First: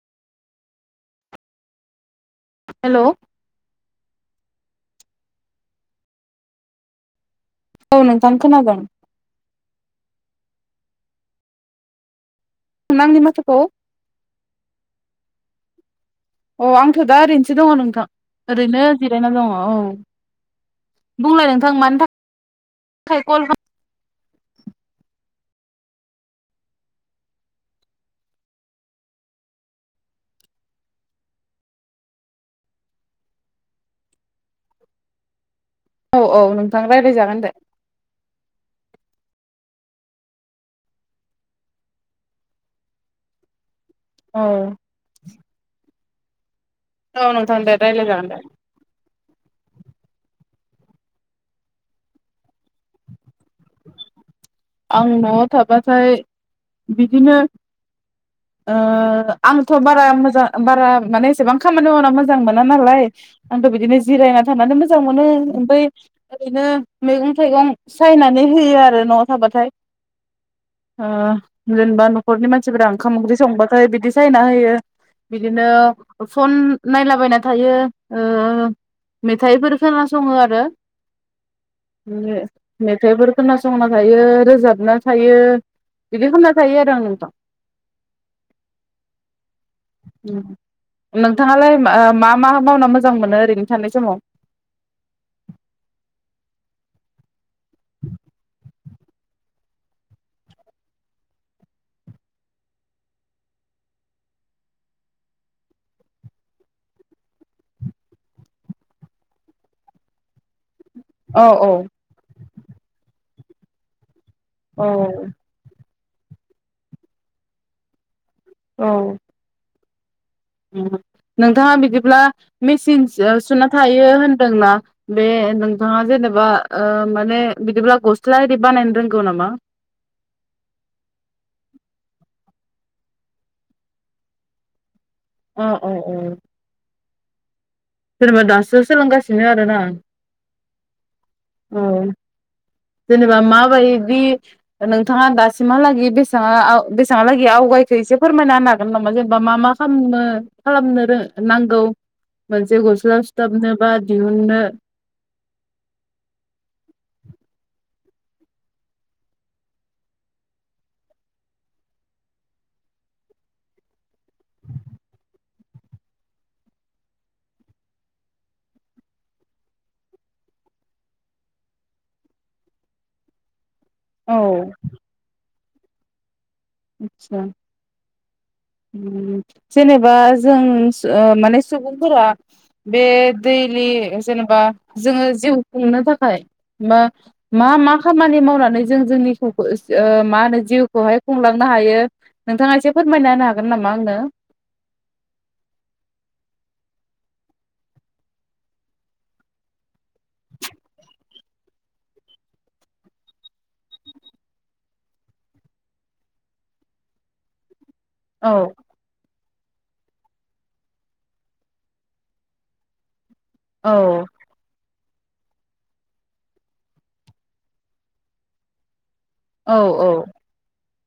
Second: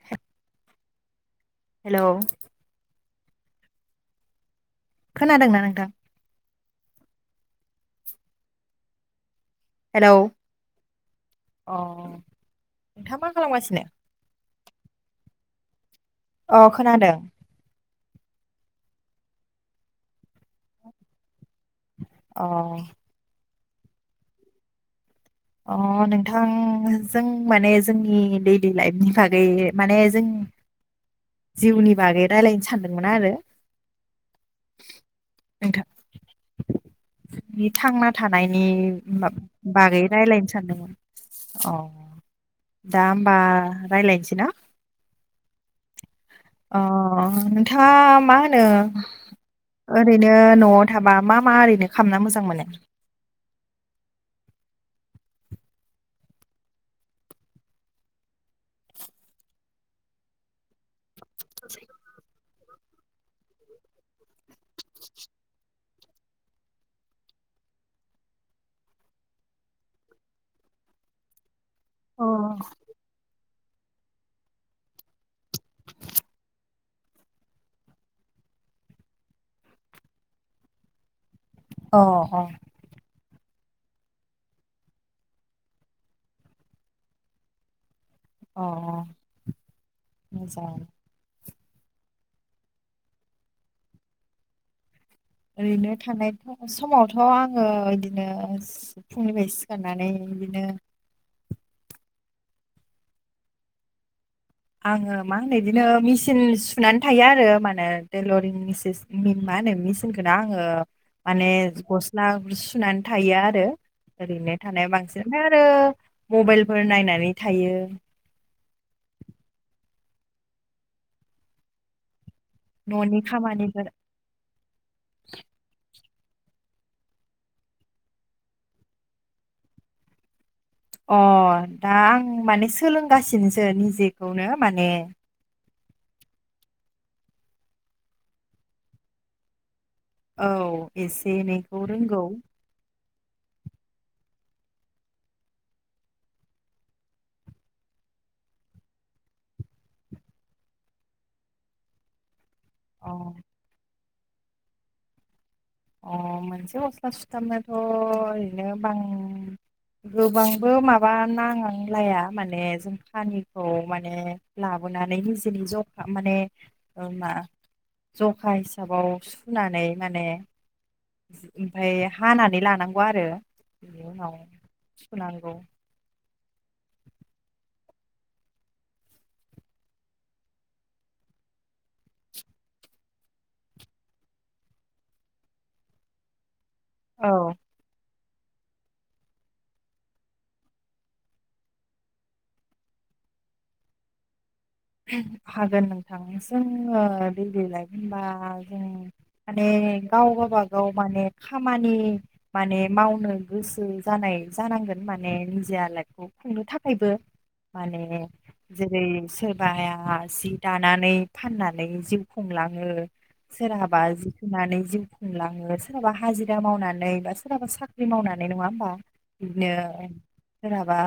[unintelligible] हेल' hello खोनादोंना नोंथां? औ नोंथां खोनागोन औ अ नोंथाङा आंनि मा माथोखौ खालामगासिनो? अ आंथ' दा ओरैनसो दङ नोंथां। ओरैनो जिरायनानै दङ औ बुंलाय नों थां मानि अ [unintelligible] कल खाम अ नोंथां जों माने जोंनि दैलि लाइफनि बागै माने जों [inaudible] जिउनि बागै रायलायनो सानदोंमोन आरो नोंथां खालाम औ औ नोंथां रायज्लायजागोन दे बे थांना थानायनि माब बागै रायलायनो सानदोंमोन अ दा होमबा रायलायनसै औ न अ औ नोंथां दे नोंथाङा रायज्लायजागोन मा दे होनो ओरैनो न'आव थाबा मा मा ओरैनो खालामामना मोजां मोनो? [inaudible] आं न'आव थाबाथाय बिदिनो ओ आंथ' बारा मोजां बारा माने एसेबां खामानि मावना मोजांमो ना नालाय आंथ' बिदिनो जिरायनानै थानानै मोजां मोनो ओमफ्राय ओरैनो मैगं थाइगं दं सायनानै होयो आरो न' थाबाथाय ओ जेनेबा अ न'खरनि मानसिफोरा ओंखाम ओंख्रि संबा ओमफ्राय बिदि सायना होयो बिदिनो फन नायलाबायना थायो ओ मेथाइफोर खोनासङो आरो अ अ मेथाइफोर खोनासंना थायो रोजाबना थायो बिदि खालामना थायो आरो आं नोंथां अ मोजां नोंथाङालाय मा मा मावना मोजां मोनो ओरैनो थानाय समाव ओरैनो थांनाय समावथ' आङो बिदिनो फुंनिफ्राय सिखारनानै बिदिनो आङो मा होनो बिदिनो मेचिन सुनानै थायो आरो [unintelligible] तैलरिं [unintelligible] मा होनो मेसिनखौनो आङो औ माने औ गस्ला सुनानै थायो आरो ओरैनो औ थानाया बांसिन आरो मबाइलफोर नायनानै थायो औ। नोंथाङा बिदिब्ला मेसिन न'नि सुना खामानिफोर थायो होनदोंना बे नोंथाङा जेनेबा मा माने बिदिब्ला गस्ला होरि बानायनो रोंगौ नामा। अ दा आं माने सोलोंगासिनोसो निजेखौनो माने अ अ औ। जेनेबा दासो सोलोंगासिनो आरो ना। औ एसे एनैखौ रोंगौ जेनेबा माबायदि नोंथाङा दासिमहालागै [unintelligible] बेसेङाहालागै [unintelligible] एसे फोरमायना होनो हागोन नामा जेनेबा मा मा खालामनो खालामनो नांगौ। मोनसे अ गस्ला सुथाबनो बा दिहुननो अ मोनसे गस्ला सुथाबनोथ' ओरैनो बां गोबांबो माबा नांलाया माने जों कानिखौ माने लाबो [inaudible] निजिनि ज'खा माने मा जखा हिसाबाव सुनानै माने ओमफ्राय हानानै लानांगौ आरो। बिनि उनाव औ सुनांगौ आतसा [inaudible] जेनेबा जों माने सुबुंफोरा बे दैलि जेनेबा जोङो जिउ खुंनो थाखाय मा औ मा मा खामानि मावनानै जों [unintelligible] मा होनो जिउखौहाय बुंलांनो हायो नोंथाङा एसे फोरमायना होनो हागोन नामा आंनो हागोन नोंथां जोङो दैयलि लाइभ होनबा जों माने गाव गावबा गाव माने खामानि माने मावनो गोसो जानाय जानां निजि खुंनो थाखायबो माने औ जेरै सोर जि दानानै फाननानै जिउ खुंलाङो सोराबा औ [unintelligible] जिउ मोनलाङो सोरहाबा हाजिरा मावनानै बा सोरहाबा साख्रि मावनानै नङा होमबा। बिदिनो सोरहाबा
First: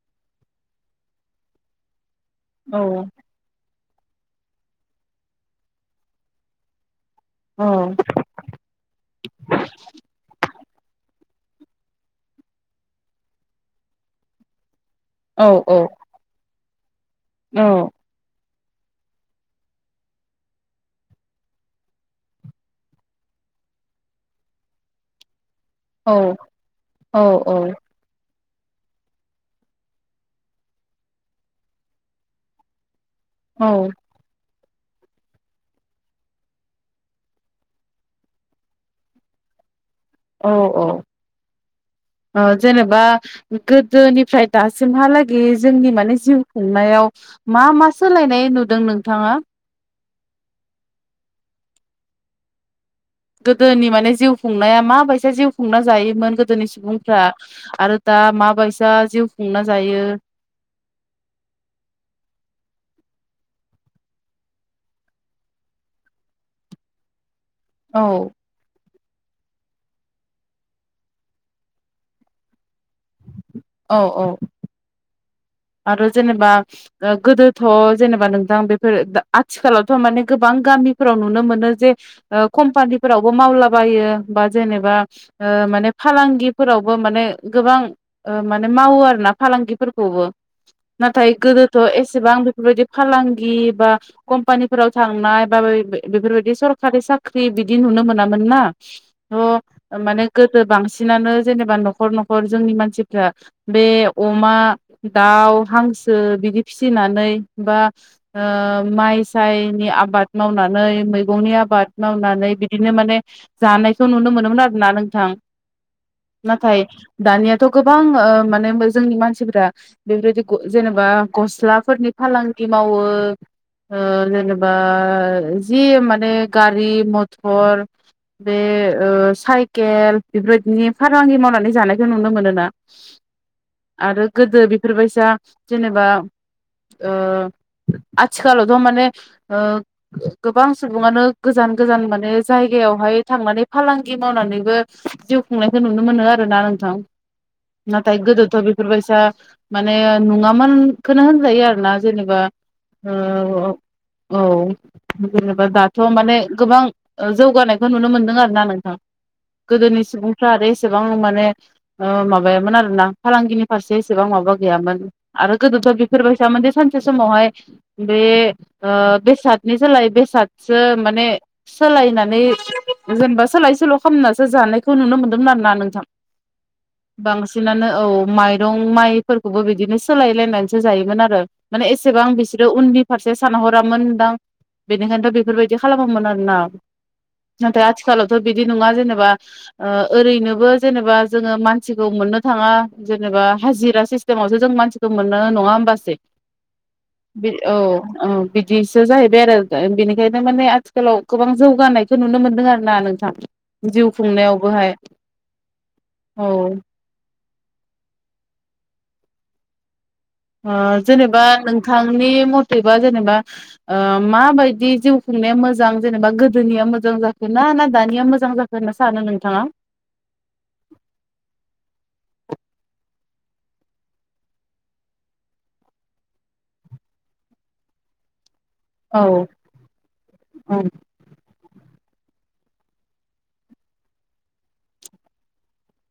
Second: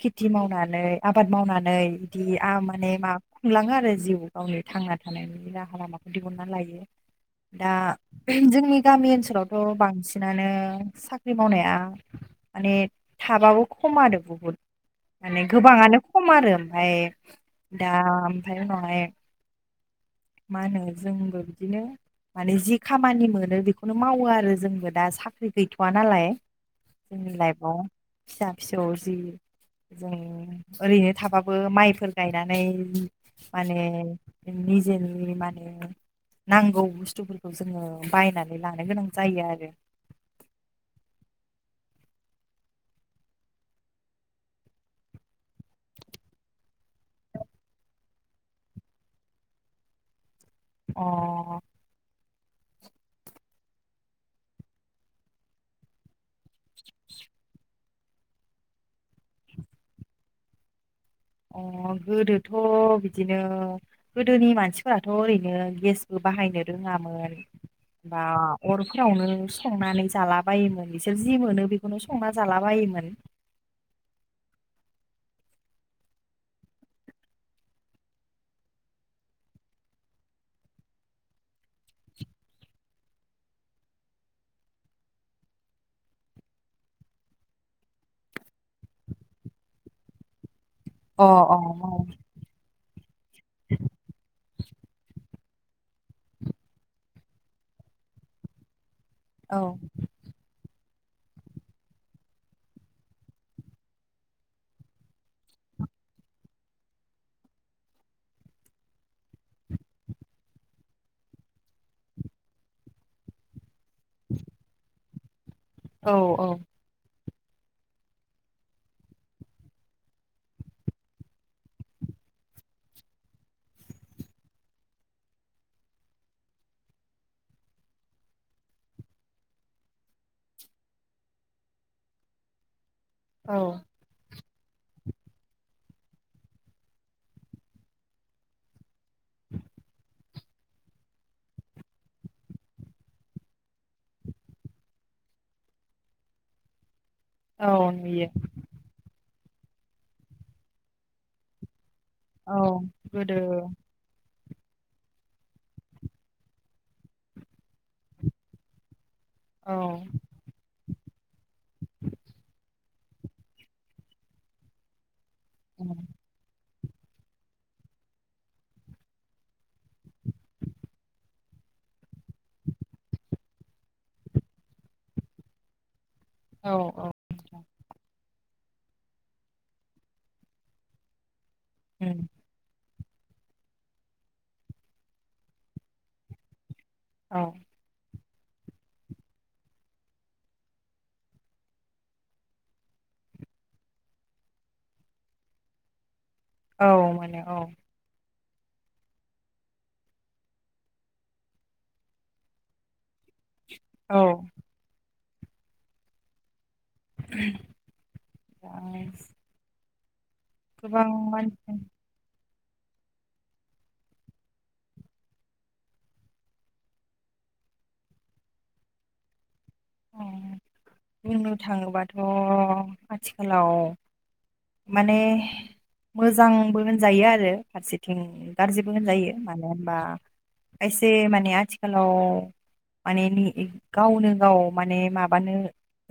खेथि मावनानै आबाद मावनानै बिदि आ माने मा खुंलाङो आरो जिउ गावनि थांना थानायनि राहा लामाखौ दिहुनना लायो। दा जोंनि गामि ओनसोलावथ' बांसिनानो साख्रि साख्रि मावनाया माने थाबाबो खम आरो बुहुद माने गोबाङानो औ-औ-औ-औ-औ-औ-औ-औ-औ-औ-औ-औ खम आरो ओमफ्राय दा ओमफ्राय उनावहाय मा होनो जोंबो बिदिनो माने जि खामानि मोनो बेखौनो मावो आरो जोंबो दा साख्रि गैथ'वा नालाय जोंनि लाइफआव फिसा फिसौ जि जों ओरैनो थाबाबो माइफोर गायनानै माने निजोन माने नांगौ बुस्थुफोरखौ जोंङो बायनानै लानो गोनां जायो आरो औ-औ [inaudible] ओ जेनेबा गोदोनिफ्राय दासिमहालागै जोंनि माने जिउ खुंनायाव‌। मा-मा सोलायनाय नुदों नोंथांङा अ गोदोनि माने जिउ खुंनाया माबायदि जिउ खुंना जायोमोन गोदोनि सुबुंफ्रा आरो दा ओ माबायसा जिउ खुंना जायो। [inaudible] अ गोदोथ बिदिनो गोदोनि मानसिफोराथ ओरैनो गेसबो बाहायनो रोंङामोन औ बा अर सावनो संनानै जाला बोयोमोन बिसोर जि मोनो बेखौनो संना जाला बायोमोन। औ-औ आरो जेनेबा ओ गोदोथ जेनेबा नोंथां बेफोर आथिखालावथ माने गोबां। गामिफोराव नुनो मोनो जे कमपानिफोरावबो मावलाबायो बा जेनेबा ओ ओ‌ माने फालांगिफोरावबो माने गोबां ओ माने मावो आरो ना फालांगिफोरखौबो अ नाथाय अ गोदोथ एसेबां बेफोरबायदि फालांगि बा खम कपानिफोराव थांनाय बा बे बेफोरबायदि सरकारि साख्रि बिदि नुनो मोनामोन ना औ अ‌ माने गोदो बांसिन बांसिनानो जेनेबा नखर-नखर जोंनि मानसिफ्रा बे अमा दाउ हांसो बिदि फिसिनानै बा ओ माइ सायनि आबाद मावनानै मैगंनि आबाद मावनानै बिदिनो माने जानायखौ नुनो मोनोमोन आरोना नोंथां औ औ नाथाय दानियाथ ओ गोबां माने जोंनि मानसिफ्रा बेफोरदि ग जेनेबा गस्लाफोरनि फालांगि मावो ओ‌ जेनेबा जि माने गारि मथर बे ओ साइकेल बेफोरबायदिनि फालांगि मावनानै जानायखौ नुनो मोनोना औ आरो गोदो बेफोरबायसा जेनेबा ओ आथिखालावथ माने ओ‌ गोबां सुबुंङानो गोजान-गोजान माने जायगा जायगायावहाय थांनानै फालांगि मावनानैबो जिउ खुंनायखौ नुनो मोनो आरोना नोंथां औ नाथाय नुयो गोदोथ बेफोरबायसा माने नंङामोनखौनो होनजायो आरो ना जेनेबा औ ओ गोदो औ औ जेनेबा दाथ माने गोबां ओ जौगानायखौ नुनो मोनदों आरोना नोंथां औ गोदोनि सुबुंफ्रा आरो एसेबां माने ओ माबायामोन आरोना फालांगिनि फारसे एसेबां माबा गैयामोन आरो गोदोथ बेफोरबायसामोन जे सानसे सानसे बे ओ बेसादनि जोलाय बेसादो सोलाय सोलायनानै जेनेबा सोलाय सोल‌ खालामनासो जानायखौ नुनो मोन्दोंमोन आरोना नोंथां औ औ बांसिनानो औ माइरं माइ फोरखौबो बिदिनो सोलाय लायनानैसो जायोमोन आरो माने उम, एसेबां बिसोरो उन्दि फारसे सानहरामोन दां बेनिखायनोथ बेफोरबायदि खालामोमोन आरोना औ नाथाय आथिखालाव बिदि नंङा जेनेबा ओरैनोबो जेनेबा जोंङो मानसिखौ मोननो थांङा जोंङो। बा हाजिरा सिस्टेमावसो जों मानसिखौ मोननो नंङा होमबासो औ मोनो बे औ औ-औ। बिदिसो जाहैबाय आरो बेनिखायनो माने आथिखालाव गोबां जौगानायखौ नुनो मोनदों आरो ना नोंथां। जिउ औ खुंनायावबोहाय औ। आ ओ जेनेबा नोंथांनि मथ थैबा जेनेबा ओ माबायदि जिउ खुंनाया मोजां जेनेबा गोदोनिया मोजां जाखोना ना दानिया मोजां जाखो होन्ना सानो नोंथाङा? बुंनो थाङोबाथ' आथिखालाव माने मोजांबो होनजायो आरो फारसेथिं गाज्रिबो औ होनजायो मानो होनबा औ खायसे माने आथिख खालाव माने नि गावनो गाव माने माबानो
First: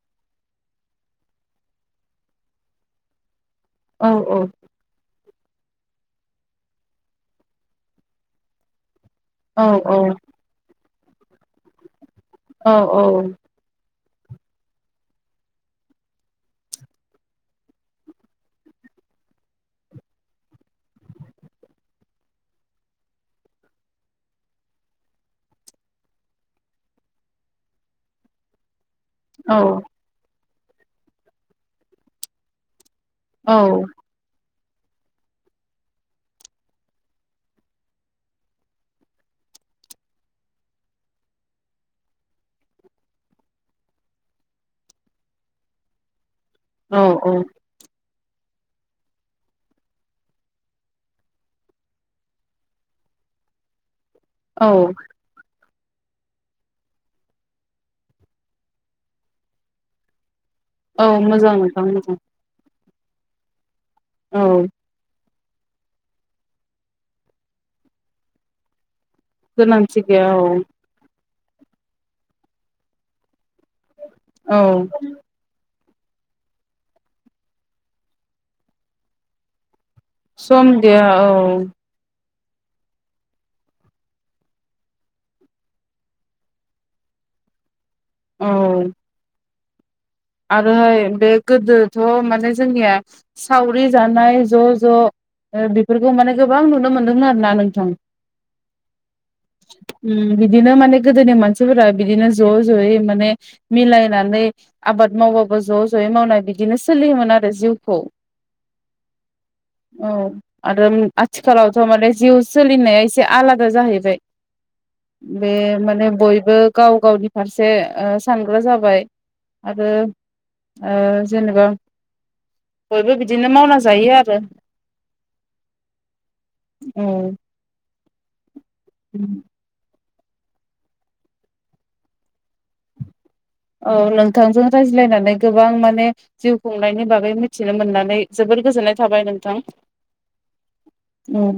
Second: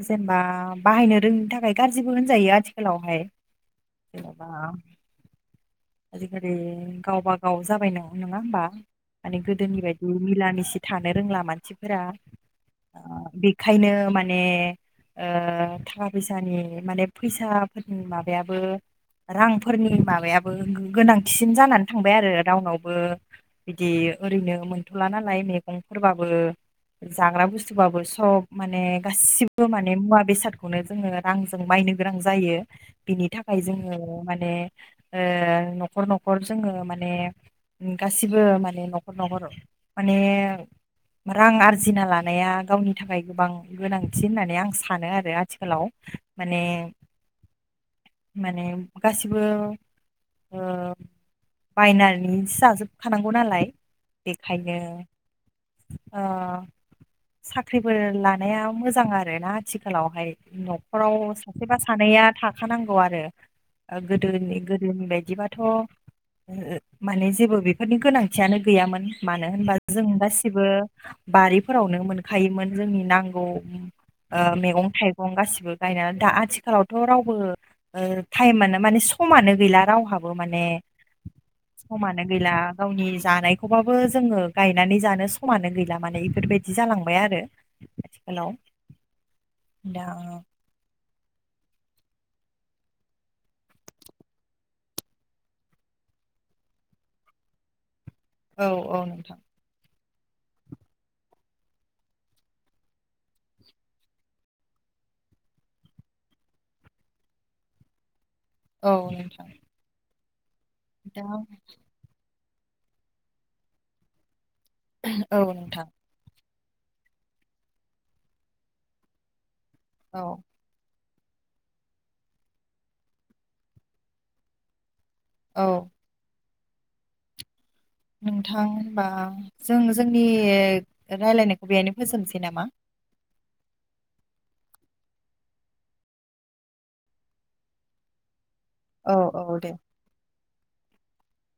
जेनबा बाहायनो रोंङिनि थाखाय गाज्रिबो होनजायो आथिखालावहाय। औ जेनेबा। आजिखालि गावबा गाव जाबाय नोंङा होमबा माने औ गोदोनि औ बायदि मिला मिसि थानो रोंला मानसिफोरा औ ओ बेखायनो मा ने ओ थाखा फैसानि माने फैसाफोरनि माबायाबो रांफोरनि माबायाबो गो गोनांथिसिन जानानै थांबाय आरो रावनावबो बिदि ओरैनो मोनथ'ला नालाय मेगंफोरबाबो जाग्रा बुस्थुबुबाबो सब माने औ गासिबो माने मुवा बेसादखौनो जोङो रांजों मायनो गोनां जायो। बिनि थाखाय जोङो माने ओ न'खर न'खर जोङो माने। गासिबो माने न'खर न'खर माने रां आरजिना लानाया गावनि थाखाय गोबां गोनांथि होननानै आं सानो आरो आथिखालाव। माने औ औ। माने गासिबो। ओ बायनानैस़ जाजोबखानांगौ नालाय। औ बेखायनो। ओ साख्रिफोर लानाया मोजां आरोना आथिखालावहाय। औ न'खराव मोजां सासेबा नोंथां मोजां सानैया थाखानांगौ आरो ओ औ गोदोनि गोदो बायदिबाथ' माने जेबो बेफोरनि गोनांथियानो गैयामोन। मानो होनबा गोनांथि जों गैया औ गासिबो बारिफोरावनो मोनखायोमोन जोंनि नांगौ। ओ औ मेगं थाइगं गासिबो। गायना दा आथिखालावथ' रावबो ओ टाइमानो माने समानो गैला राव सम गैया औ। नो गैला गावनि जानायखौबाबो जोङो गायनानै जानो समानो गैला माने इफोरबायदि जालांबाय आ आरो। औ। आथिखालाव दा। आरोहाय बे गोदोथ' माने जोंनिया सावरि जानाय ज' ज'। ओ बेफोरखौ माने गोबां नुनो मोनदों आरो ना नोंथां। औ औ नोंथां। उम बिदिनो माने गोदोनि मानसिफोरा बिदिनो ज' ज'यै माने मिलायनानै। आबाद मावबाबो ज' ज'यै मावनाय बिदिनो सोलियोमोन आरो जिउखौ। औ नोंथां। औ आरो उम दा आथिखालावथ' माने जिउ सोलिनाया एसे आलादा जाहैबाय। औ बे नोंथां माने बयबो गाव गावनि फारसे ओ सानग्रा जाबाय। आरो औ ओ। जेनेबा बयबो बिदिनो मावना जायो आरो। औ। उम। नोंथां होनबा जों जोंनि रायलायनायखौ बेहायनो फोजोबनोसै नामा? औ नोंथांजों रायज्लायनानै गोबां माने जिउ खुंनायनि बागै मिथिनो मोननानै जोबोर गोजोननाय औ थाबाय नोंथां औ दे। उम।